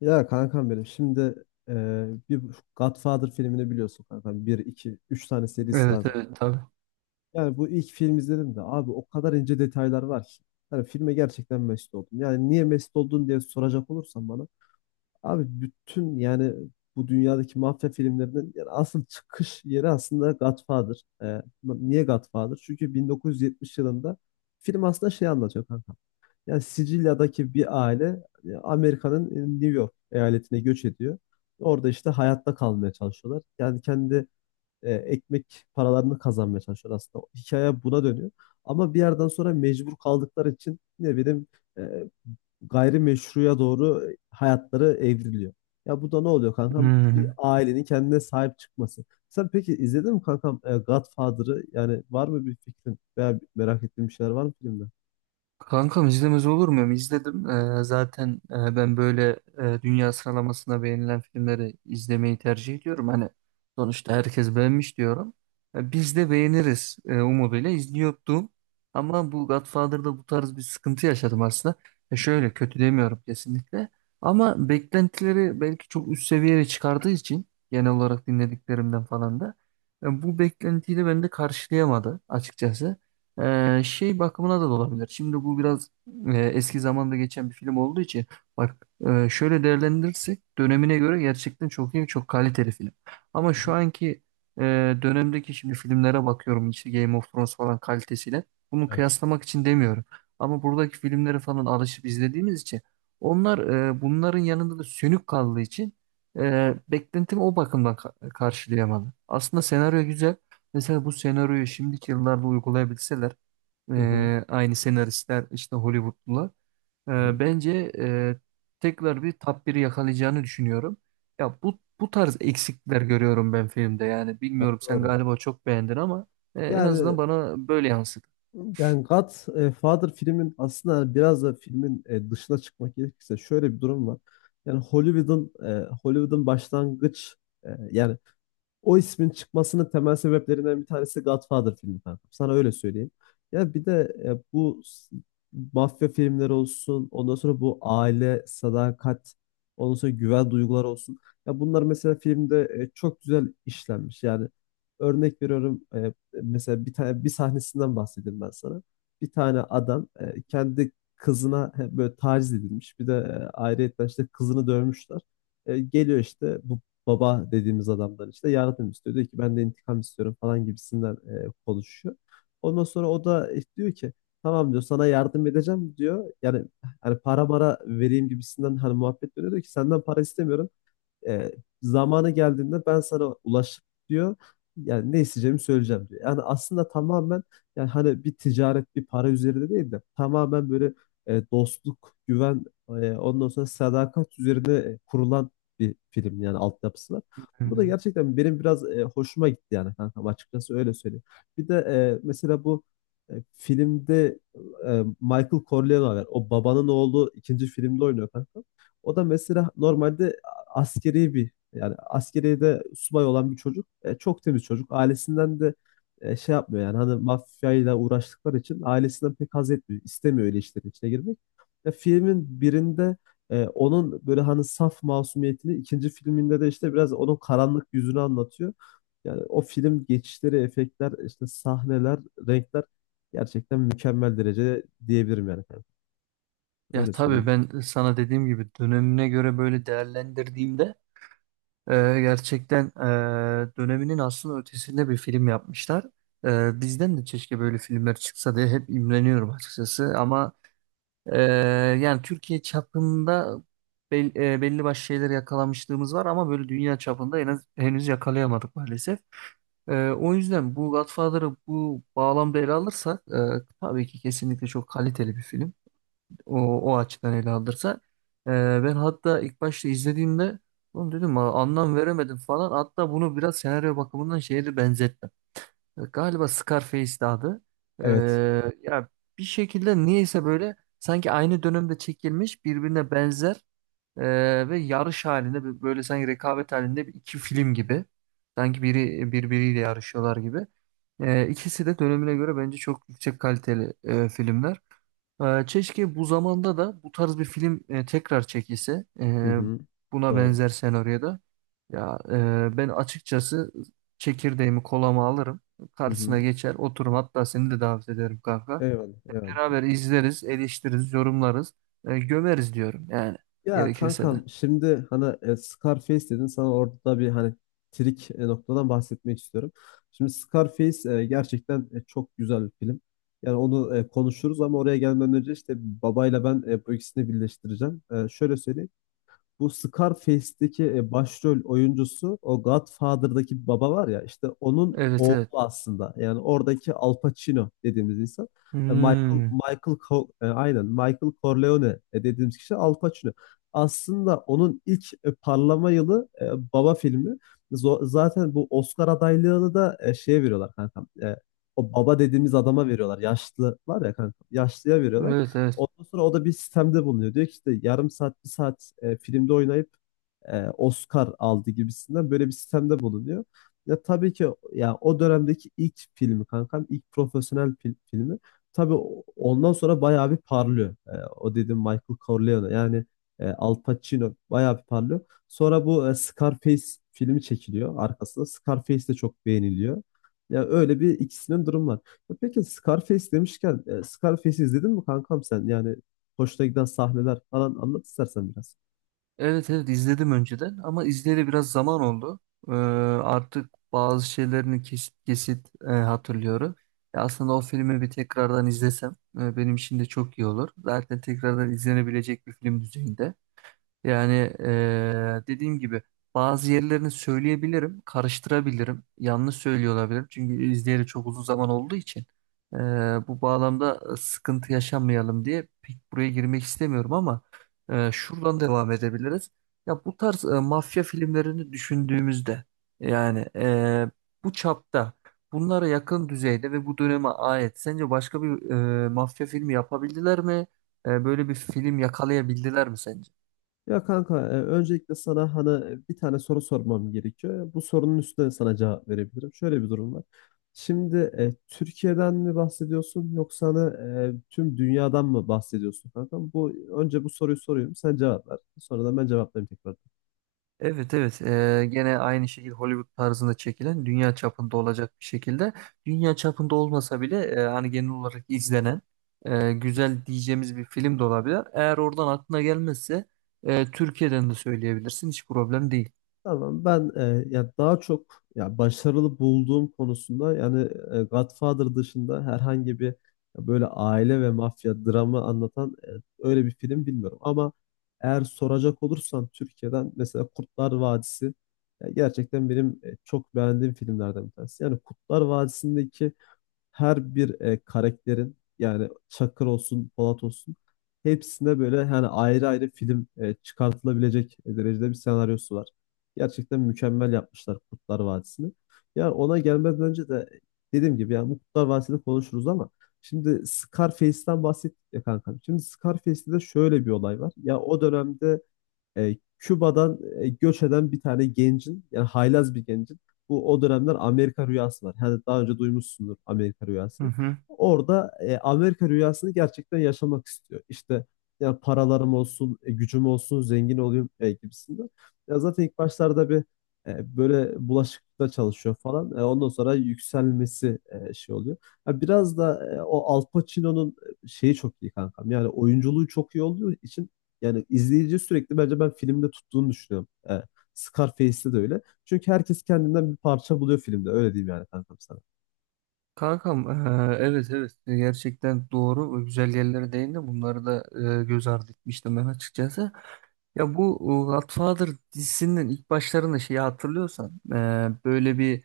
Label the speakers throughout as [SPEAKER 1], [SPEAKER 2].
[SPEAKER 1] Ya kankam benim şimdi e, bir Godfather filmini biliyorsun kankam. Bir, iki, üç tane serisi
[SPEAKER 2] Evet,
[SPEAKER 1] var zaten.
[SPEAKER 2] evet, tabii.
[SPEAKER 1] Yani bu ilk film izledim de abi o kadar ince detaylar var ki. Yani filme gerçekten mest oldum. Yani niye mest oldun diye soracak olursan bana. Abi bütün yani bu dünyadaki mafya filmlerinin yani asıl çıkış yeri aslında Godfather. Niye Godfather? Çünkü 1970 yılında film aslında şey anlatıyor kanka. Yani Sicilya'daki bir aile Amerika'nın New York eyaletine göç ediyor. Orada işte hayatta kalmaya çalışıyorlar. Yani kendi ekmek paralarını kazanmaya çalışıyorlar aslında. Hikaye buna dönüyor. Ama bir yerden sonra mecbur kaldıkları için ne bileyim e, gayrimeşruya doğru hayatları evriliyor. Ya bu da ne oluyor kankam? Bir
[SPEAKER 2] Hmm.
[SPEAKER 1] ailenin kendine sahip çıkması. Sen peki izledin mi kankam Godfather'ı? Yani var mı bir fikrin veya merak ettiğin bir şeyler var mı filmde? Hı
[SPEAKER 2] Kankam, izlemez olur muyum? İzledim. Zaten ben böyle dünya sıralamasına beğenilen filmleri izlemeyi tercih ediyorum. Hani sonuçta herkes beğenmiş diyorum. E, biz de beğeniriz umuduyla izliyordum. Ama bu Godfather'da bu tarz bir sıkıntı yaşadım aslında. E,
[SPEAKER 1] hı,
[SPEAKER 2] şöyle kötü demiyorum kesinlikle. Ama beklentileri belki çok üst seviyeye çıkardığı için genel olarak dinlediklerimden falan da bu beklentiyi de bende karşılayamadı açıkçası. Şey bakımına da olabilir. Şimdi bu biraz eski zamanda geçen bir film olduğu için bak, şöyle değerlendirirsek dönemine göre gerçekten çok iyi, çok kaliteli film. Ama
[SPEAKER 1] hı
[SPEAKER 2] şu
[SPEAKER 1] hı.
[SPEAKER 2] anki e, dönemdeki şimdi filmlere bakıyorum, işte Game of Thrones falan kalitesiyle. Bunu
[SPEAKER 1] Evet.
[SPEAKER 2] kıyaslamak için demiyorum. Ama buradaki filmleri falan alışıp izlediğimiz için onlar, bunların yanında da sönük kaldığı için beklentimi o bakımdan karşılayamadı. Aslında senaryo güzel. Mesela bu senaryoyu şimdiki yıllarda uygulayabilseler,
[SPEAKER 1] Hı hı.
[SPEAKER 2] aynı senaristler, işte Hollywoodlular.
[SPEAKER 1] Hı.
[SPEAKER 2] Bence tekrar bir top 1'i yakalayacağını düşünüyorum. Ya bu tarz eksikler görüyorum ben filmde. Yani
[SPEAKER 1] Ya
[SPEAKER 2] bilmiyorum, sen
[SPEAKER 1] doğru.
[SPEAKER 2] galiba çok beğendin ama en azından
[SPEAKER 1] Yani
[SPEAKER 2] bana böyle yansıdı.
[SPEAKER 1] yani God Father filmin aslında hani biraz da filmin dışına çıkmak gerekirse şöyle bir durum var. Yani Hollywood'un başlangıç e, yani o ismin çıkmasının temel sebeplerinden bir tanesi Godfather filmi kankam. Sana öyle söyleyeyim. Ya bir de e, bu s- mafya filmleri olsun, ondan sonra bu aile, sadakat, ondan sonra güven duyguları olsun. Ya bunlar mesela filmde çok güzel işlenmiş. Yani örnek veriyorum, mesela bir tane sahnesinden bahsedeyim ben sana. Bir tane adam kendi kızına böyle taciz edilmiş. Bir de ayrıyetten işte kızını dövmüşler. Geliyor işte bu baba dediğimiz adamdan işte yardım istiyor. Diyor ki ben de intikam istiyorum falan gibisinden konuşuyor. Ondan sonra o da diyor ki tamam diyor, sana yardım edeceğim diyor. Yani hani para mara vereyim gibisinden hani muhabbet dönüyor, diyor ki senden para istemiyorum, e, zamanı geldiğinde ben sana ulaşıp diyor. Yani ne isteyeceğimi söyleyeceğim diyor. Yani aslında tamamen yani hani bir ticaret bir para üzerinde değil de tamamen böyle dostluk, güven, ondan sonra sadakat üzerine kurulan bir film yani altyapısı var. Bu da
[SPEAKER 2] Hmm.
[SPEAKER 1] gerçekten benim biraz hoşuma gitti yani kankam, açıkçası öyle söyleyeyim. Bir de e, mesela bu e, filmde e, Michael Corleone var. O babanın oğlu ikinci filmde oynuyor kanka. O da mesela normalde askeri bir yani askeriyede subay olan bir çocuk. Çok temiz çocuk. Ailesinden de şey yapmıyor yani hani mafyayla uğraştıkları için ailesinden pek haz etmiyor. İstemiyor öyle işlerin içine girmek. Filmin birinde onun böyle hani saf masumiyetini, ikinci filminde de işte biraz onun karanlık yüzünü anlatıyor. Yani o film geçişleri, efektler, işte sahneler, renkler gerçekten mükemmel derecede diyebilirim yani.
[SPEAKER 2] Ya
[SPEAKER 1] Öyle
[SPEAKER 2] tabii,
[SPEAKER 1] söyleyeyim.
[SPEAKER 2] ben sana dediğim gibi dönemine göre böyle değerlendirdiğimde, gerçekten döneminin aslında ötesinde bir film yapmışlar. E, bizden de keşke böyle filmler çıksa diye hep imreniyorum açıkçası ama Ee, yani Türkiye çapında belli başlı şeyler yakalamışlığımız var ama böyle dünya çapında en az, henüz yakalayamadık maalesef. O yüzden bu Godfather'ı bu bağlamda ele alırsak, tabii ki kesinlikle çok kaliteli bir film. O açıdan ele alırsak. Ee, ben hatta ilk başta izlediğimde oğlum dedim: "Aa, anlam veremedim" falan. Hatta bunu biraz senaryo bakımından şeye de benzettim. Galiba Scarface'di adı.
[SPEAKER 1] Evet.
[SPEAKER 2] Hmm. Ya bir şekilde niyeyse böyle sanki aynı dönemde çekilmiş birbirine benzer, ve yarış halinde böyle sanki rekabet halinde bir iki film gibi. Sanki biri birbiriyle yarışıyorlar gibi. İkisi de dönemine göre bence çok yüksek kaliteli filmler. Keşke bu zamanda da bu tarz bir film tekrar çekilse,
[SPEAKER 1] Hı hı.
[SPEAKER 2] buna
[SPEAKER 1] Doğru.
[SPEAKER 2] benzer senaryoda. Ya ben açıkçası çekirdeğimi kolama alırım.
[SPEAKER 1] Hı
[SPEAKER 2] Karşısına
[SPEAKER 1] hı.
[SPEAKER 2] geçer oturum, hatta seni de davet ederim kanka.
[SPEAKER 1] Eyvallah, eyvallah.
[SPEAKER 2] Beraber izleriz, eleştiririz, yorumlarız, gömeriz diyorum, yani
[SPEAKER 1] Ya
[SPEAKER 2] gerekirse de.
[SPEAKER 1] kankam şimdi hani Scarface dedin, sana orada da bir hani trik noktadan bahsetmek istiyorum. Şimdi Scarface gerçekten çok güzel bir film. Yani onu konuşuruz ama oraya gelmeden önce işte babayla ben bu ikisini birleştireceğim. Şöyle söyleyeyim. Bu Scarface'deki başrol oyuncusu, o Godfather'daki bir baba var ya işte onun
[SPEAKER 2] Evet,
[SPEAKER 1] oğlu
[SPEAKER 2] evet.
[SPEAKER 1] aslında. Yani oradaki Al Pacino dediğimiz insan.
[SPEAKER 2] Hmm,
[SPEAKER 1] Aynen Michael Corleone dediğimiz kişi Al Pacino. Aslında onun ilk parlama yılı Baba filmi. Zaten bu Oscar adaylığını da şeye veriyorlar kankam. O baba dediğimiz adama veriyorlar. Yaşlı var ya kanka. Yaşlıya veriyorlar.
[SPEAKER 2] evet, evet.
[SPEAKER 1] Ondan sonra o da bir sistemde bulunuyor. Diyor ki işte yarım saat, bir saat filmde oynayıp Oscar aldı gibisinden böyle bir sistemde bulunuyor. Ya tabii ki ya o dönemdeki ilk filmi kankam, ilk profesyonel filmi. Tabii ondan sonra bayağı bir parlıyor. O dediğim Michael Corleone yani Al Pacino bayağı bir parlıyor. Sonra bu Scarface filmi çekiliyor arkasında. Scarface de çok beğeniliyor. Ya öyle bir ikisinin durum var. Ya peki Scarface demişken Scarface'i izledin mi kankam sen? Yani hoşuna giden sahneler falan anlat istersen biraz.
[SPEAKER 2] Evet, evet, izledim önceden ama izleyeli biraz zaman oldu. Ee, artık bazı şeylerini kesit kesit hatırlıyorum. Ya aslında o filmi bir tekrardan izlesem, benim için de çok iyi olur. Zaten tekrardan izlenebilecek bir film düzeyinde. Yani, dediğim gibi, bazı yerlerini söyleyebilirim, karıştırabilirim, yanlış söylüyor olabilirim. Çünkü izleyeli çok uzun zaman olduğu için, eee, bu bağlamda sıkıntı yaşamayalım diye pek buraya girmek istemiyorum ama şuradan devam edebiliriz. Ya bu tarz mafya filmlerini düşündüğümüzde, yani bu çapta, bunlara yakın düzeyde ve bu döneme ait sence başka bir mafya filmi yapabildiler mi? Böyle bir film yakalayabildiler mi sence?
[SPEAKER 1] Ya kanka, öncelikle sana hani bir tane soru sormam gerekiyor. Bu sorunun üstüne sana cevap verebilirim. Şöyle bir durum var. Şimdi Türkiye'den mi bahsediyorsun, yoksa hani tüm dünyadan mı bahsediyorsun kanka? Önce bu soruyu sorayım. Sen cevap ver. Sonra da ben cevaplayayım tekrar.
[SPEAKER 2] Evet, evet. Gene aynı şekilde Hollywood tarzında çekilen dünya çapında olacak bir şekilde, dünya çapında olmasa bile hani genel olarak izlenen güzel diyeceğimiz bir film de olabilir. Eğer oradan aklına gelmezse Türkiye'den de söyleyebilirsin, hiç problem değil.
[SPEAKER 1] Tamam, ben ya daha çok ya başarılı bulduğum konusunda yani Godfather dışında herhangi bir, ya böyle aile ve mafya dramı anlatan, öyle bir film bilmiyorum ama eğer soracak olursan Türkiye'den mesela Kurtlar Vadisi, ya gerçekten benim çok beğendiğim filmlerden bir tanesi. Yani Kurtlar Vadisi'ndeki her bir karakterin, yani Çakır olsun, Polat olsun, hepsinde böyle yani ayrı ayrı film çıkartılabilecek derecede bir senaryosu var. Gerçekten mükemmel yapmışlar Kurtlar Vadisi'ni. Yani ona gelmeden önce de dediğim gibi yani bu Kurtlar Vadisi'ni konuşuruz ama şimdi Scarface'den bahsettik ya kankam. Şimdi Scarface'de de şöyle bir olay var. Ya o dönemde Küba'dan göç eden bir tane gencin, yani haylaz bir gencin, bu o dönemler Amerika rüyası var. Yani daha önce duymuşsundur Amerika
[SPEAKER 2] Hı
[SPEAKER 1] rüyası.
[SPEAKER 2] hı.
[SPEAKER 1] Orada Amerika rüyasını gerçekten yaşamak istiyor. İşte ya paralarım olsun, gücüm olsun, zengin olayım gibisinden. Ya zaten ilk başlarda bir böyle bulaşıkta çalışıyor falan. Ondan sonra yükselmesi şey oluyor. Ya biraz da o Al Pacino'nun şeyi çok iyi kankam. Yani oyunculuğu çok iyi olduğu için yani izleyici sürekli, bence ben filmde tuttuğunu düşünüyorum. Scarface'te de öyle. Çünkü herkes kendinden bir parça buluyor filmde. Öyle diyeyim yani kankam sana.
[SPEAKER 2] Kankam, evet, evet, gerçekten doğru, güzel yerlere değindin, bunları da göz ardı etmiştim ben açıkçası. Ya bu Godfather dizisinin ilk başlarında şeyi hatırlıyorsan, böyle bir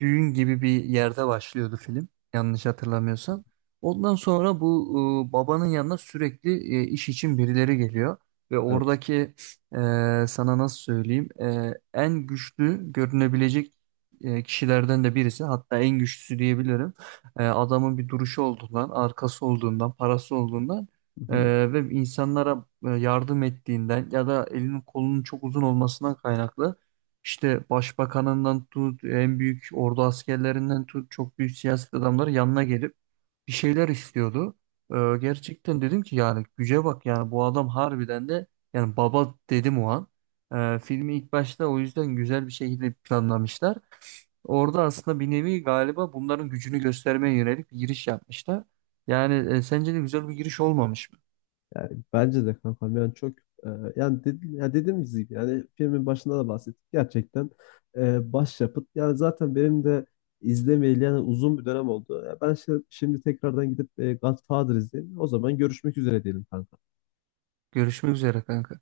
[SPEAKER 2] düğün gibi bir yerde başlıyordu film, yanlış hatırlamıyorsam. Ondan sonra bu, babanın yanına sürekli iş için birileri geliyor ve
[SPEAKER 1] Evet.
[SPEAKER 2] oradaki, sana nasıl söyleyeyim, en güçlü görünebilecek kişilerden de birisi, hatta en güçlüsü diyebilirim. E, adamın bir duruşu olduğundan, arkası olduğundan, parası olduğundan,
[SPEAKER 1] Hı hı.
[SPEAKER 2] ve insanlara yardım ettiğinden ya da elinin kolunun çok uzun olmasından kaynaklı, işte başbakanından tut, en büyük ordu askerlerinden tut, çok büyük siyaset adamları yanına gelip bir şeyler istiyordu. Ee, gerçekten dedim ki, yani güce bak, yani bu adam harbiden de, yani baba dedim o an. Filmi ilk başta o yüzden güzel bir şekilde planlamışlar. Orada aslında bir nevi galiba bunların gücünü göstermeye yönelik bir giriş yapmışlar. Yani, sence de güzel bir giriş olmamış mı?
[SPEAKER 1] Yani bence de kankam yani çok e, ya dediğimiz gibi yani filmin başında da bahsettik, gerçekten başyapıt yani. Zaten benim de izlemeyeli yani uzun bir dönem oldu. Ya ben şimdi, tekrardan gidip Godfather izleyeyim. O zaman görüşmek üzere diyelim kankam.
[SPEAKER 2] Görüşmek üzere kanka.